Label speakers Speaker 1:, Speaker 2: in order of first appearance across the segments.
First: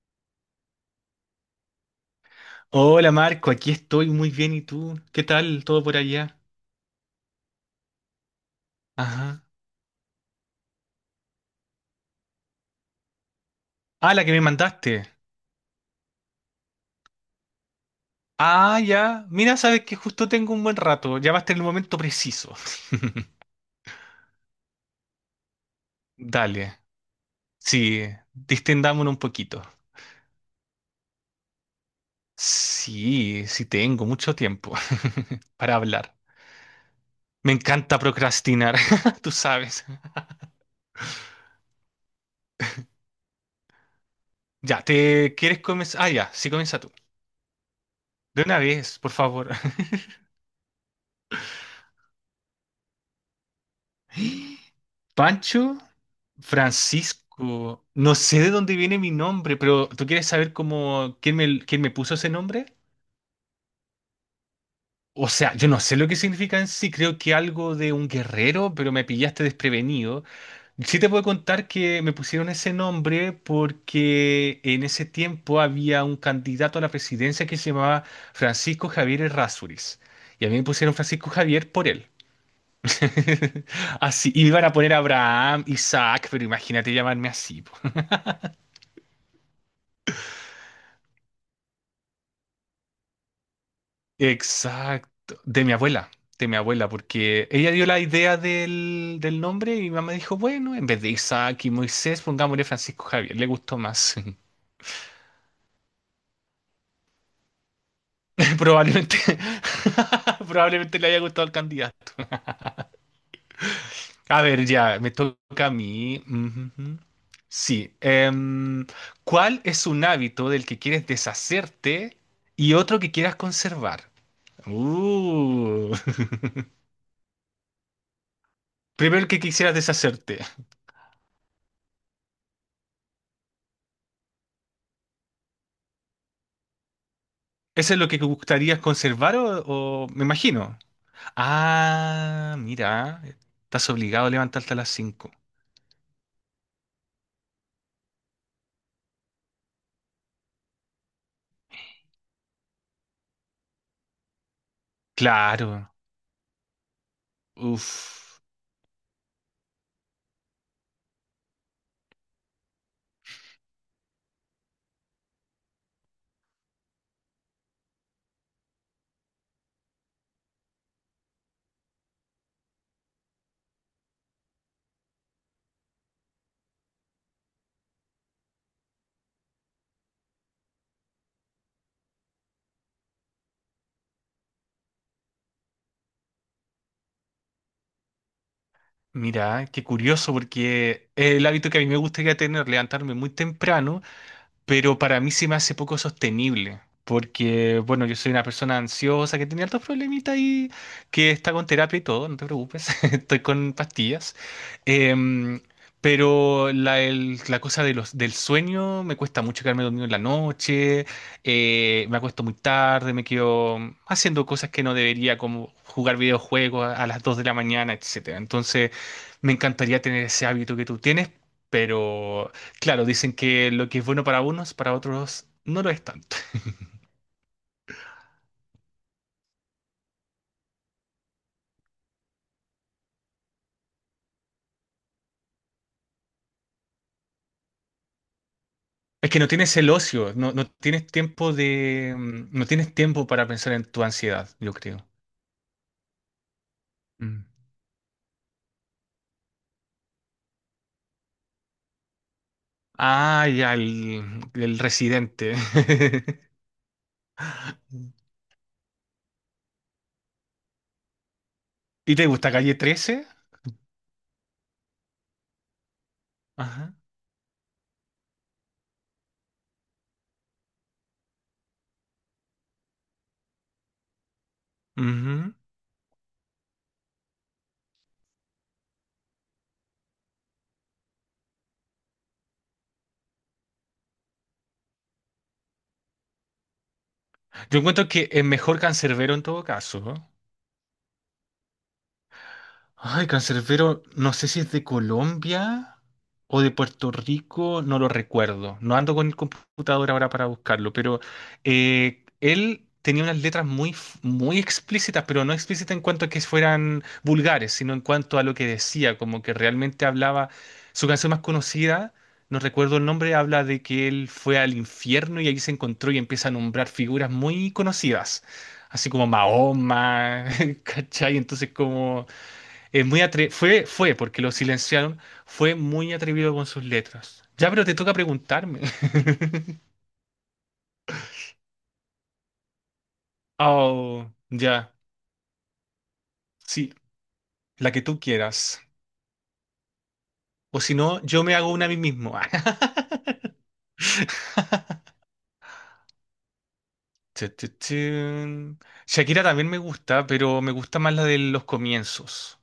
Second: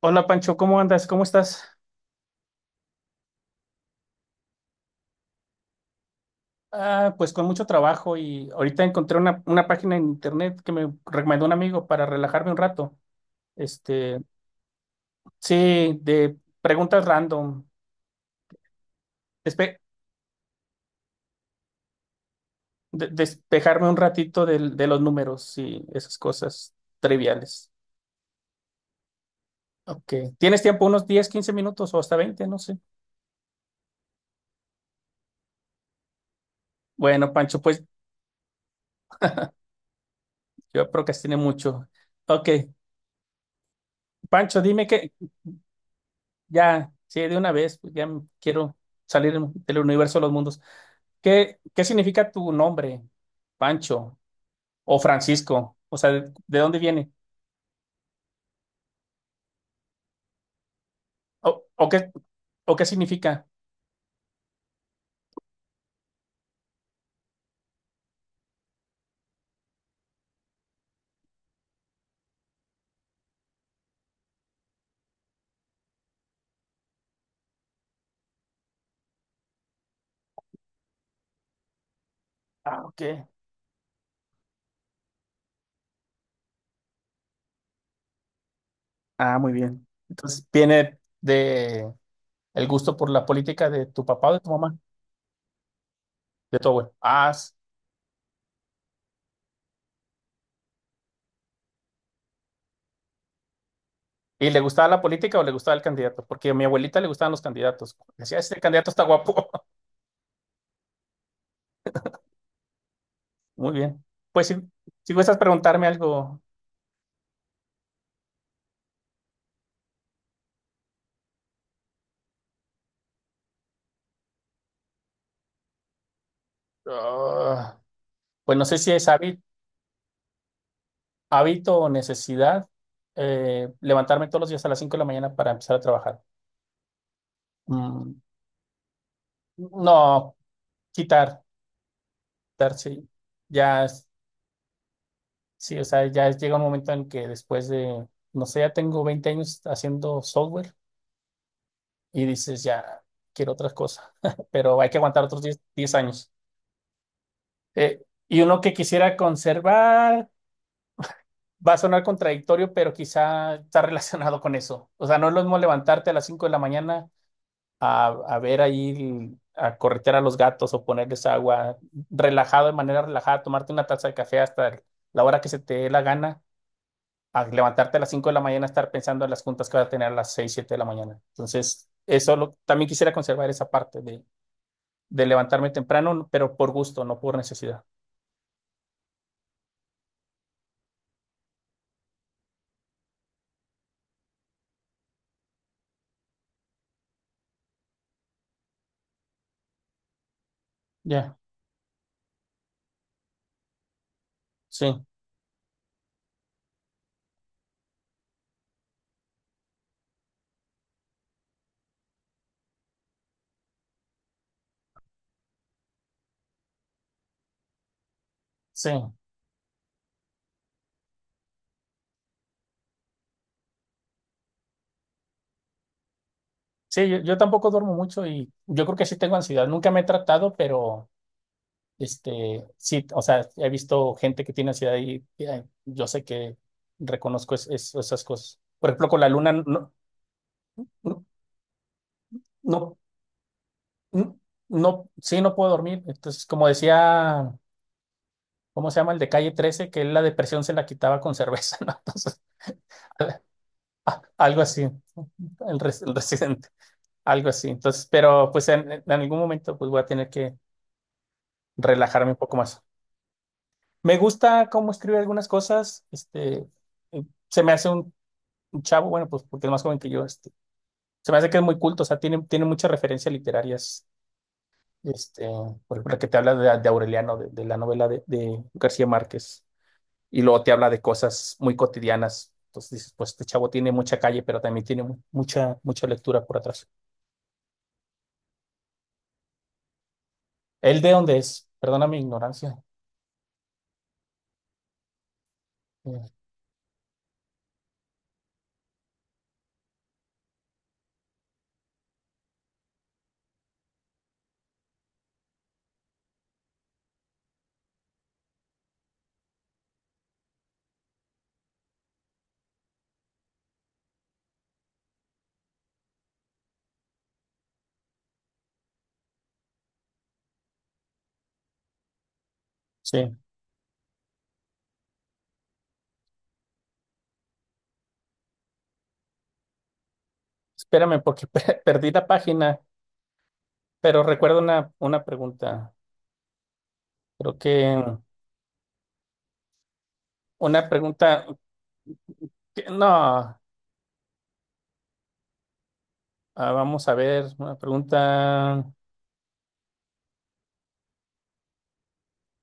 Speaker 1: Hola Pancho, ¿cómo andas? ¿Cómo estás?
Speaker 2: Hola Marco, aquí estoy muy bien. ¿Y tú? ¿Qué tal todo por allá?
Speaker 1: Ah, pues con mucho trabajo y ahorita encontré una,
Speaker 2: Ajá.
Speaker 1: una página en internet que me recomendó un amigo para relajarme un rato.
Speaker 2: Ah,
Speaker 1: Este,
Speaker 2: la que me mandaste.
Speaker 1: sí, de preguntas random,
Speaker 2: Ah, ya. Mira,
Speaker 1: despe-
Speaker 2: sabes que justo tengo un buen rato. Llamaste en el momento preciso.
Speaker 1: despejarme un ratito los números y esas cosas
Speaker 2: Dale.
Speaker 1: triviales.
Speaker 2: Sí, distendámonos un poquito.
Speaker 1: Ok, ¿tienes tiempo? Unos 10, 15 minutos ¿o hasta 20? No sé.
Speaker 2: Sí, sí tengo mucho tiempo para hablar.
Speaker 1: Bueno,
Speaker 2: Me
Speaker 1: Pancho, pues
Speaker 2: encanta procrastinar, tú sabes.
Speaker 1: yo procrastiné mucho. Ok, Pancho,
Speaker 2: Ya,
Speaker 1: dime que
Speaker 2: ¿te quieres comenzar? Ah, ya, sí comienza tú.
Speaker 1: ya. Sí, de una vez, pues ya
Speaker 2: De una
Speaker 1: quiero
Speaker 2: vez, por
Speaker 1: salir
Speaker 2: favor.
Speaker 1: del universo de los mundos. ¿Qué significa tu nombre, Pancho o Francisco?
Speaker 2: ¿Pancho?
Speaker 1: O sea, ¿de dónde viene?
Speaker 2: Francisco, no sé de dónde viene mi nombre, pero ¿tú quieres saber cómo quién
Speaker 1: ¿O,
Speaker 2: me, quién
Speaker 1: o
Speaker 2: me
Speaker 1: qué,
Speaker 2: puso ese nombre?
Speaker 1: o qué significa?
Speaker 2: O sea, yo no sé lo que significa en sí, creo que algo de un guerrero, pero me pillaste desprevenido. Sí te puedo contar que me pusieron ese nombre porque en ese tiempo había un candidato a la presidencia que se llamaba Francisco Javier Errázuriz. Y a mí me pusieron Francisco Javier por él.
Speaker 1: Ah, ok.
Speaker 2: Así, y me iban a poner Abraham, Isaac, pero imagínate llamarme así.
Speaker 1: Ah, muy bien. Entonces, viene de el gusto por la política de tu papá o de tu mamá,
Speaker 2: Exacto, de mi abuela, de mi
Speaker 1: de tu
Speaker 2: abuela,
Speaker 1: abuelo. Ah,
Speaker 2: porque
Speaker 1: s-
Speaker 2: ella dio la idea del nombre y mi mamá dijo, bueno, en vez de Isaac y Moisés, pongámosle Francisco Javier, le gustó más.
Speaker 1: ¿y le gustaba la política o le gustaba el candidato? Porque a mi abuelita le gustaban los candidatos. Decía, este candidato está
Speaker 2: Probablemente,
Speaker 1: guapo.
Speaker 2: probablemente le haya gustado al candidato.
Speaker 1: Muy bien.
Speaker 2: A
Speaker 1: Pues si,
Speaker 2: ver, ya, me
Speaker 1: si gustas
Speaker 2: toca a
Speaker 1: preguntarme
Speaker 2: mí.
Speaker 1: algo.
Speaker 2: Ujú, ujú. Sí, ¿cuál es un hábito del que quieres deshacerte y otro que quieras conservar? Uh,
Speaker 1: Ah, pues no sé si es
Speaker 2: primero el que
Speaker 1: hábil.
Speaker 2: quisieras deshacerte.
Speaker 1: Hábito o necesidad. Levantarme todos los días a las 5 de la mañana para empezar a trabajar.
Speaker 2: ¿Eso es lo
Speaker 1: Mm,
Speaker 2: que gustarías conservar o, me
Speaker 1: no,
Speaker 2: imagino?
Speaker 1: quitar,
Speaker 2: Ah,
Speaker 1: quitar, sí.
Speaker 2: mira,
Speaker 1: Ya,
Speaker 2: estás obligado a levantarte a las 5.
Speaker 1: sí, o sea, ya llega un momento en que, después de, no sé, ya tengo 20 años haciendo software y dices, ya quiero otras cosas, pero hay que aguantar otros 10
Speaker 2: Claro.
Speaker 1: 10 años. Eh, y
Speaker 2: Uf.
Speaker 1: uno que quisiera conservar, va a sonar contradictorio, pero quizá está relacionado con eso. O sea, no es lo mismo levantarte a las 5 de la mañana a ver ahí, a corretear a los gatos o ponerles agua, relajado, de manera relajada, tomarte una taza de café hasta la hora que se te dé la gana, a levantarte a las 5 de la mañana, estar pensando en las juntas que vas a tener a las 6, 7 de la mañana. Entonces, eso también quisiera conservar, esa parte de levantarme temprano, pero por gusto, no por necesidad.
Speaker 2: Mira, qué curioso porque es el hábito que a mí me gustaría tener, levantarme muy temprano, pero para mí se me hace poco sostenible, porque, bueno, yo soy una persona ansiosa que tiene altos problemitas y que
Speaker 1: Ya.
Speaker 2: está con terapia y todo, no te preocupes, estoy con pastillas.
Speaker 1: Sí,
Speaker 2: Em, pero la cosa de del sueño, me cuesta mucho quedarme dormido en la noche, me acuesto muy tarde, me quedo haciendo cosas que no debería, como jugar videojuegos a las 2 de la mañana, etcétera.
Speaker 1: sí.
Speaker 2: Entonces, me encantaría tener ese hábito que tú tienes, pero claro, dicen que lo que es bueno para unos, para otros no lo es tanto.
Speaker 1: Sí, yo tampoco duermo mucho y yo creo que sí tengo ansiedad. Nunca me he tratado, pero... Este, sí, o sea, he visto gente que tiene ansiedad y yo sé que reconozco esas cosas. Por ejemplo, con la
Speaker 2: Es que no
Speaker 1: luna no,
Speaker 2: tienes el
Speaker 1: no,
Speaker 2: ocio, no, no tienes
Speaker 1: no,
Speaker 2: tiempo de, no tienes
Speaker 1: no,
Speaker 2: tiempo para pensar en tu
Speaker 1: no-
Speaker 2: ansiedad, yo creo.
Speaker 1: no, sí, no puedo dormir. Entonces, como
Speaker 2: Mm.
Speaker 1: decía, ¿cómo se llama el de Calle 13, que él la depresión se la quitaba con cerveza? ¿No? Entonces,
Speaker 2: Ah, ya,
Speaker 1: algo
Speaker 2: el
Speaker 1: así,
Speaker 2: residente.
Speaker 1: el residente, algo así. Entonces, pero pues en algún momento pues voy a tener que
Speaker 2: ¿Y te
Speaker 1: relajarme un
Speaker 2: gusta
Speaker 1: poco
Speaker 2: Calle
Speaker 1: más.
Speaker 2: 13?
Speaker 1: Me gusta cómo escribe algunas cosas. Este,
Speaker 2: Ajá.
Speaker 1: se me hace un chavo, bueno, pues porque es más joven que yo. Este, se me hace que es muy culto, o sea, tiene muchas referencias literarias. Este,
Speaker 2: Ujú.
Speaker 1: por ejemplo, la que te habla de Aureliano, de la novela de García Márquez, y luego te habla de cosas muy cotidianas. Entonces dices, pues este chavo tiene mucha calle, pero también tiene mucha lectura por atrás.
Speaker 2: Yo encuentro que es mejor Cancerbero en todo caso, ¿no?
Speaker 1: ¿Él de dónde es? Perdona mi ignorancia.
Speaker 2: Ay, Cancerbero, no sé si es de Colombia
Speaker 1: Eh,
Speaker 2: o de Puerto Rico, no lo recuerdo. No ando con el computador ahora para buscarlo, pero él tenía unas letras muy, muy explícitas, pero no explícitas en cuanto a que fueran vulgares, sino en cuanto a lo que decía, como que realmente hablaba. Su canción más conocida, no recuerdo el nombre, habla de que él fue al infierno y allí se encontró y empieza a nombrar figuras muy conocidas, así como Mahoma, ¿cachai? Entonces como... Es muy
Speaker 1: Sí,
Speaker 2: fue, porque lo silenciaron, fue muy atrevido con sus letras. Ya, pero te toca preguntarme.
Speaker 1: espérame porque perdí la página, pero
Speaker 2: Oh,
Speaker 1: recuerdo una,
Speaker 2: ya.
Speaker 1: una pregunta,
Speaker 2: Sí,
Speaker 1: creo
Speaker 2: la
Speaker 1: que
Speaker 2: que tú quieras. O
Speaker 1: una
Speaker 2: si no, yo
Speaker 1: pregunta,
Speaker 2: me hago una a mí mismo.
Speaker 1: no. Ah, vamos a ver,
Speaker 2: Tu, tu,
Speaker 1: una
Speaker 2: tu.
Speaker 1: pregunta.
Speaker 2: Shakira también me gusta, pero me gusta más la de los comienzos.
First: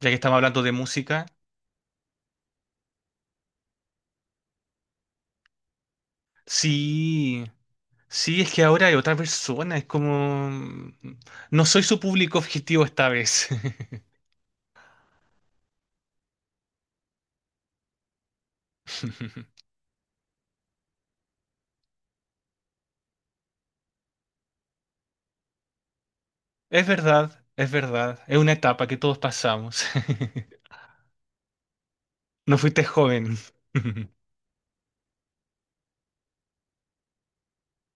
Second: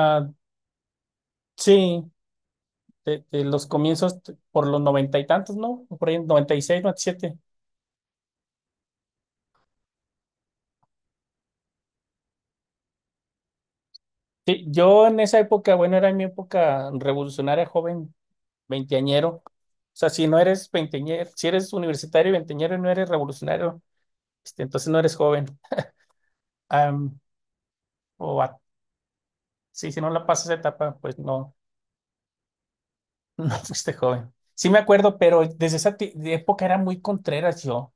Speaker 2: Ya que estamos hablando de música.
Speaker 1: sí, de los comienzos, por los noventa y tantos, ¿no? Por ahí, 96, 97.
Speaker 2: Sí, sí, es que ahora hay otra persona. Es como... no soy su público objetivo esta vez.
Speaker 1: Sí, yo en esa época, bueno, era mi época revolucionaria, joven, veinteañero. O sea, si no eres veinteañero, si eres universitario y veinteañero y no eres revolucionario, este, entonces no eres joven.
Speaker 2: Es
Speaker 1: Am,
Speaker 2: verdad, es verdad. Es
Speaker 1: o
Speaker 2: una
Speaker 1: a-
Speaker 2: etapa que todos pasamos.
Speaker 1: sí, si no la pasas esa etapa, pues no,
Speaker 2: No fuiste joven.
Speaker 1: no fuiste joven. Sí me acuerdo, pero desde esa ti- de época era muy contreras yo.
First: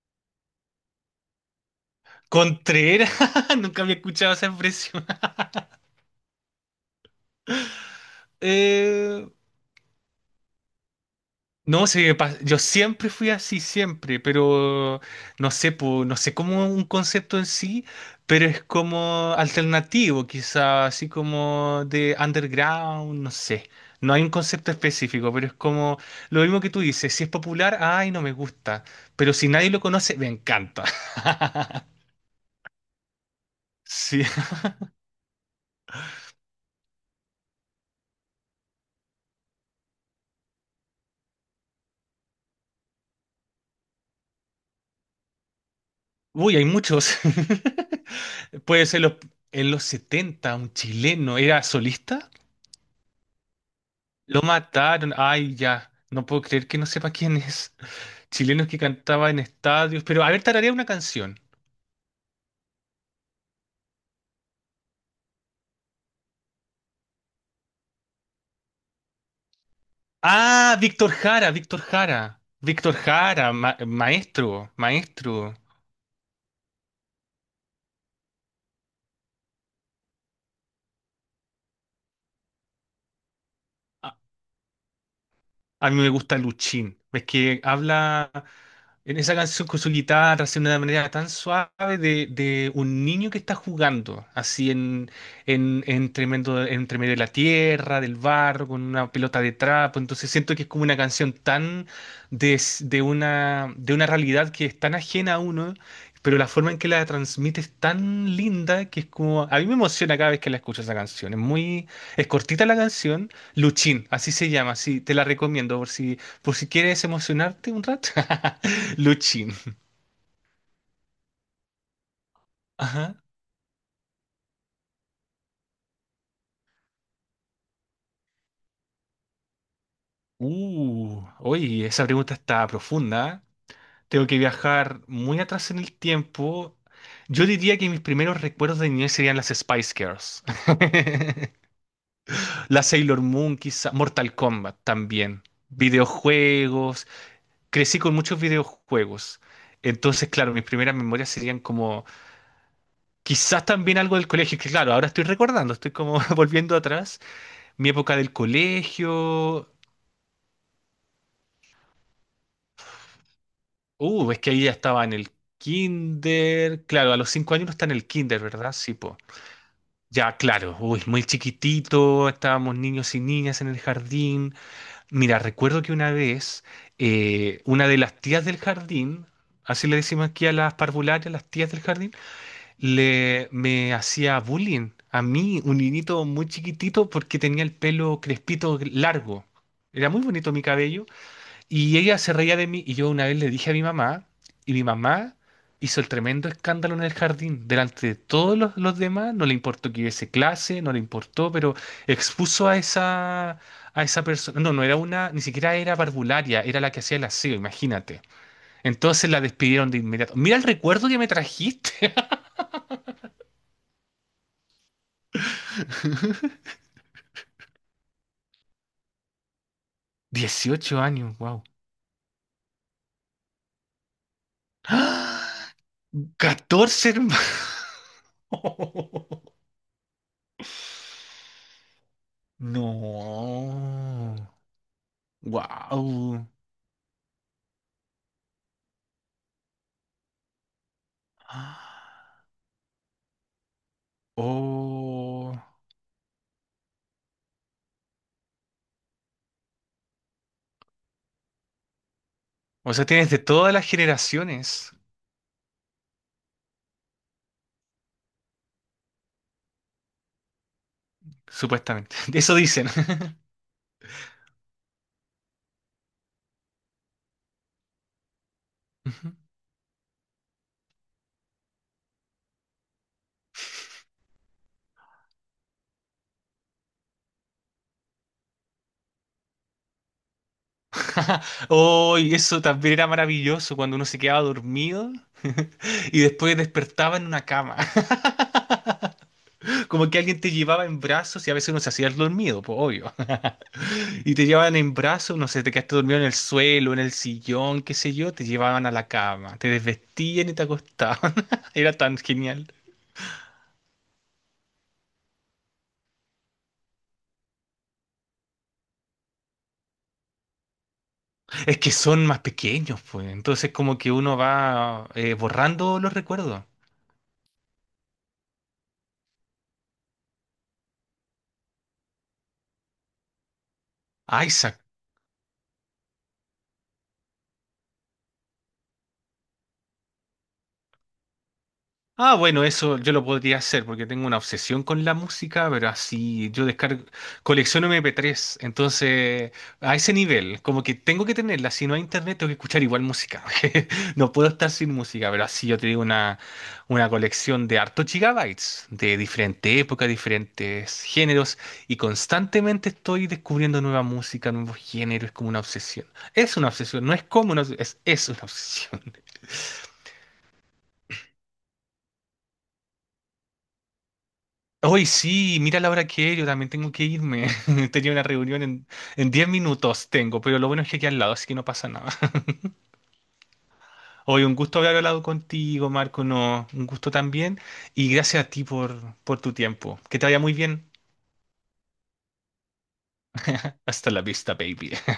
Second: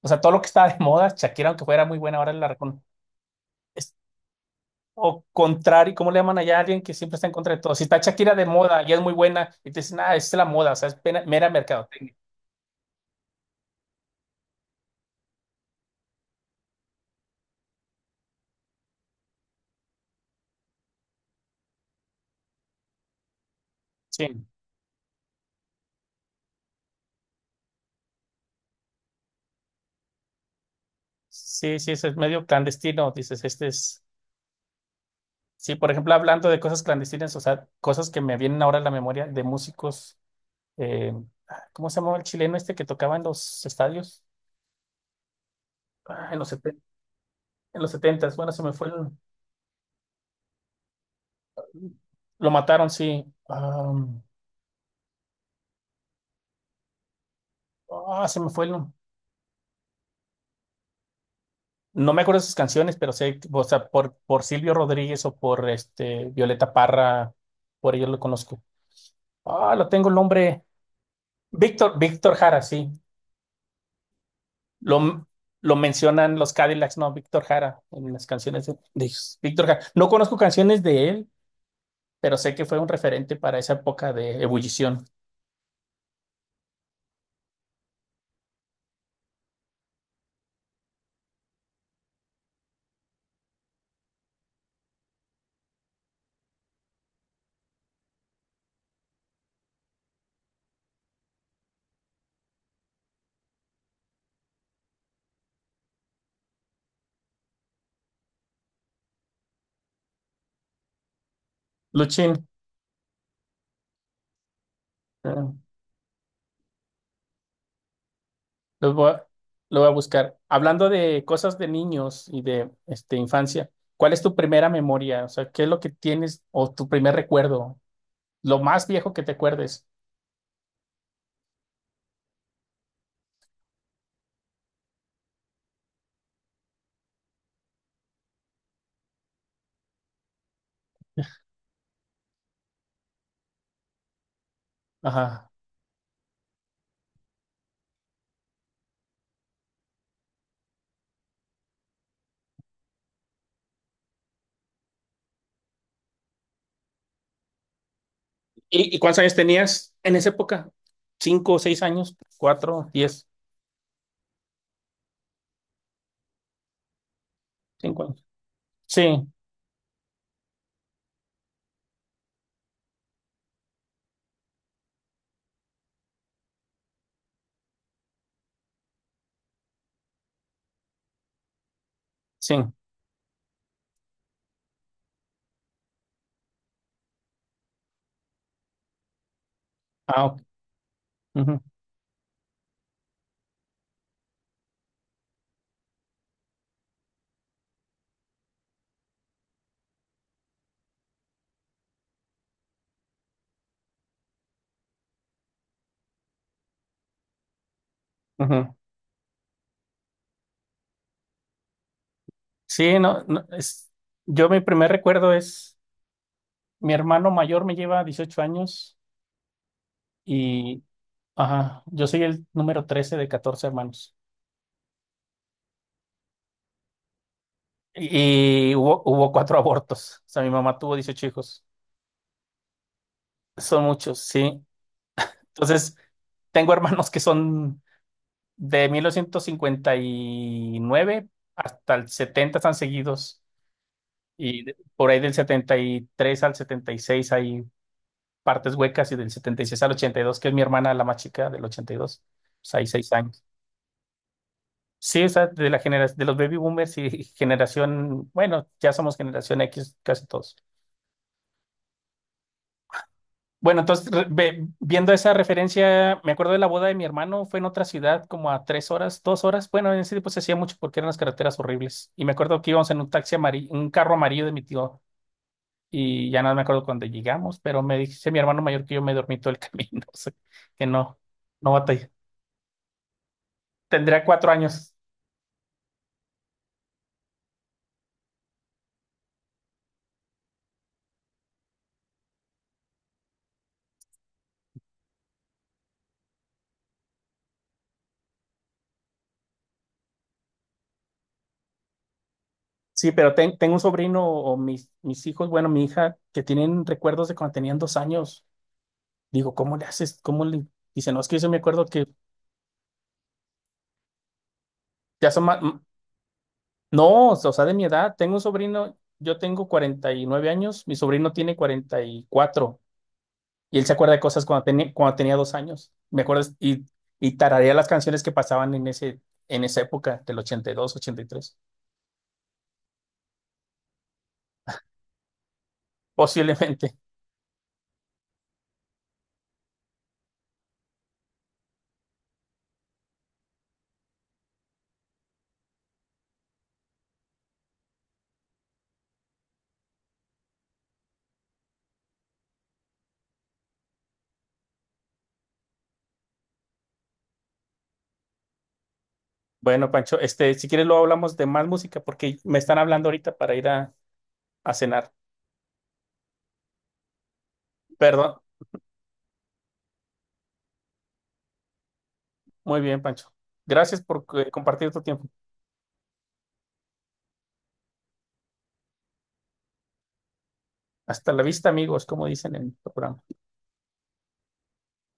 Speaker 1: O sea, todo lo que estaba de moda, Shakira, aunque fuera muy buena, ahora la recon...
Speaker 2: Contreras, nunca había escuchado esa expresión.
Speaker 1: O contrario, ¿cómo le llaman allá a alguien que siempre está en contra de todo? Si está Shakira de moda y es muy
Speaker 2: Eh,
Speaker 1: buena, y te dicen, ah, es la moda, o sea, es mera
Speaker 2: no,
Speaker 1: mercadotecnia.
Speaker 2: yo siempre fui así, siempre, pero no sé, po, no sé cómo un concepto en sí, pero es como alternativo, quizá, así como de underground, no sé. No hay un
Speaker 1: Sí,
Speaker 2: concepto específico, pero es como lo mismo que tú dices, si es popular, ay, no me gusta, pero si nadie lo conoce, me encanta.
Speaker 1: sí, sí, eso es medio clandestino, dices, este es...
Speaker 2: Sí.
Speaker 1: Sí, por ejemplo, hablando de cosas clandestinas, o sea, cosas que me vienen ahora a la memoria de músicos, eh, ¿cómo se llamaba el chileno este que tocaba en los estadios? Ah, en los
Speaker 2: Uy, hay
Speaker 1: 70,
Speaker 2: muchos.
Speaker 1: en los setentas, bueno, se me
Speaker 2: Puede
Speaker 1: fue
Speaker 2: ser
Speaker 1: el...
Speaker 2: los, en los 70 un chileno, ¿era solista?
Speaker 1: Lo mataron, sí. Ah,
Speaker 2: Lo mataron, ay, ya. No puedo creer que no sepa quién es.
Speaker 1: ah, se me fue
Speaker 2: Chilenos
Speaker 1: el...
Speaker 2: que cantaba en estadios. Pero a ver, tararea una canción.
Speaker 1: No me acuerdo sus canciones, pero sé, o sea, por Silvio Rodríguez o por este Violeta Parra, por ellos lo conozco. Ah, lo tengo el nombre.
Speaker 2: Ah, Víctor Jara, Víctor
Speaker 1: Víctor
Speaker 2: Jara.
Speaker 1: Jara, sí.
Speaker 2: Víctor Jara, maestro,
Speaker 1: Lo,
Speaker 2: maestro.
Speaker 1: lo mencionan los Cadillacs, no, Víctor Jara, en las canciones de ellos. Víctor Jara. No conozco canciones de él, pero sé que fue un referente para esa
Speaker 2: A,
Speaker 1: época de ebullición.
Speaker 2: a mí me gusta Luchín. Es que habla. En esa canción con su guitarra, haciendo de una manera tan suave de un niño que está jugando, así en tremendo, entre medio de la tierra, del barro, con una pelota de trapo. Entonces siento que es como una canción tan de, de una realidad que es tan ajena a uno, pero la forma en que la transmite es tan linda que es como. A mí me emociona cada vez que la escucho esa canción. Es muy. Es
Speaker 1: Luchín,
Speaker 2: cortita la canción. Luchín, así se llama, sí, te la
Speaker 1: eh,
Speaker 2: recomiendo por si quieres emocionarte un rato.
Speaker 1: lo voy a,
Speaker 2: Luchin.
Speaker 1: lo voy a buscar. Hablando de cosas de niños y de, este,
Speaker 2: Ajá.
Speaker 1: infancia, ¿cuál es tu primera memoria? O sea, ¿qué es lo que tienes o tu primer recuerdo? Lo más viejo que te acuerdes.
Speaker 2: Oye, esa pregunta está profunda, ¿eh? Tengo que viajar muy atrás en el tiempo. Yo diría que mis primeros recuerdos de niñez serían las Spice Girls. La Sailor Moon, quizá. Mortal Kombat también.
Speaker 1: Ajá.
Speaker 2: Videojuegos. Crecí con muchos videojuegos. Entonces, claro, mis primeras memorias serían como. Quizás también algo del colegio, que claro, ahora estoy recordando, estoy como volviendo atrás. Mi época del
Speaker 1: Y cuántos años
Speaker 2: colegio,
Speaker 1: tenías en esa época? ¿Cinco, seis años? ¿Cuatro, diez,
Speaker 2: uh, es que ahí ya estaba en el kinder. Claro, a los 5 años uno está en
Speaker 1: cinco
Speaker 2: el
Speaker 1: años?
Speaker 2: kinder, ¿verdad? Sí, po.
Speaker 1: Sí,
Speaker 2: Ya, claro. Uy, muy chiquitito. Estábamos niños y niñas en el jardín. Mira, recuerdo que una vez una de las tías del jardín, así le decimos aquí a las parvularias, las tías del jardín,
Speaker 1: sí.
Speaker 2: le me hacía bullying a mí, un niñito muy chiquitito, porque tenía el pelo crespito largo. Era muy
Speaker 1: Ah, ok.
Speaker 2: bonito mi cabello
Speaker 1: Ujú,
Speaker 2: y ella se reía de mí y yo una vez le dije a mi mamá y mi mamá hizo el tremendo escándalo en el jardín. Delante de todos los demás, no le importó que hubiese clase, no le importó, pero expuso a esa persona. No, no era una, ni siquiera era parvularia, era la que hacía el aseo, imagínate.
Speaker 1: ujú.
Speaker 2: Entonces la despidieron de inmediato. Mira el recuerdo que me trajiste.
Speaker 1: Sí, no, no, es, yo mi primer recuerdo es, mi hermano mayor me lleva 18 años y,
Speaker 2: 18 años, wow.
Speaker 1: ajá, yo soy el número 13 de 14 hermanos.
Speaker 2: 14 hermanos.
Speaker 1: Y hubo cuatro abortos. O sea, mi mamá tuvo 18 hijos. Son muchos,
Speaker 2: No.
Speaker 1: sí. Entonces,
Speaker 2: Wow.
Speaker 1: tengo hermanos que son de 1959 hasta el
Speaker 2: Ah.
Speaker 1: 70, están seguidos. Y por ahí del
Speaker 2: Oh.
Speaker 1: 73 al 76 hay partes huecas y del 76 al 82, que es mi hermana la más chica, del 82. Pues hay
Speaker 2: O sea,
Speaker 1: seis
Speaker 2: tienes de
Speaker 1: años.
Speaker 2: todas las generaciones,
Speaker 1: Sí, o sea, de la generación de los baby boomers y generación, bueno, ya somos generación X casi todos.
Speaker 2: supuestamente. Eso dicen.
Speaker 1: Bueno, entonces, viendo esa referencia, me acuerdo de la boda de mi hermano. Fue en otra ciudad, como a 3 horas,
Speaker 2: Ujú.
Speaker 1: 2 horas. Bueno, en ese tiempo se hacía mucho porque eran las carreteras horribles. Y me acuerdo que íbamos en un taxi amarillo, un carro amarillo de mi tío, y ya no me acuerdo cuándo llegamos, pero me dice mi hermano mayor que yo me dormí todo el camino, o sea, que no, no batallé.
Speaker 2: Oh, y eso también era maravilloso cuando uno se
Speaker 1: Tendría
Speaker 2: quedaba
Speaker 1: 4 años.
Speaker 2: dormido y después despertaba en una cama. Como que alguien te llevaba en brazos y a veces uno se hacía el dormido, pues obvio. Y te llevaban en brazos, no sé, te quedaste dormido en el suelo, en el sillón, qué sé yo, te llevaban a la cama, te desvestían y te acostaban. Era tan genial.
Speaker 1: Sí, pero tengo un sobrino o mis, hijos, bueno, mi hija, que tienen recuerdos de cuando tenían 2 años. Digo, ¿cómo le haces? ¿Cómo le...? Dice, no, es que yo sí me
Speaker 2: Es
Speaker 1: acuerdo
Speaker 2: que
Speaker 1: que
Speaker 2: son más pequeños, pues. Entonces como que uno va
Speaker 1: ya son más.
Speaker 2: borrando los recuerdos.
Speaker 1: No, o sea, de mi edad, tengo un sobrino, yo tengo 49 años, mi sobrino tiene 44. Y él se acuerda de cosas
Speaker 2: Isaac.
Speaker 1: cuando tenía 2 años, me acuerdo, y tararea las canciones que pasaban en ese, en esa época del ochenta, ochenta y dos, ochenta y tres,
Speaker 2: Ah, bueno, eso yo lo podría hacer porque tengo una obsesión con la música, pero así yo
Speaker 1: posiblemente.
Speaker 2: descargo, colecciono MP3, entonces a ese nivel, como que tengo que tenerla, si no hay internet tengo que escuchar igual música, no puedo estar sin música, pero así yo te digo una colección de hartos gigabytes, de diferente época, diferentes géneros, y constantemente estoy descubriendo nueva música, nuevos géneros, es como una obsesión. Es una obsesión, no es como una obsesión, es una obsesión.
Speaker 1: Bueno, Pancho, este, si quieres luego hablamos de más música porque me están hablando ahorita para ir a
Speaker 2: Hoy
Speaker 1: cenar.
Speaker 2: sí, mira la hora que es, yo también tengo que irme. Tenía una
Speaker 1: Perdón,
Speaker 2: reunión en 10 minutos, tengo, pero lo bueno es que aquí al lado, así que no pasa nada.
Speaker 1: muy bien, Pancho. Gracias por
Speaker 2: Hoy un gusto
Speaker 1: compartir
Speaker 2: haber
Speaker 1: tu
Speaker 2: hablado
Speaker 1: tiempo.
Speaker 2: contigo, Marco, no, un gusto también. Y gracias a ti por tu tiempo. Que te vaya muy bien.
Speaker 1: Hasta la vista, amigos, como dicen en el programa.
Speaker 2: Hasta la vista, baby.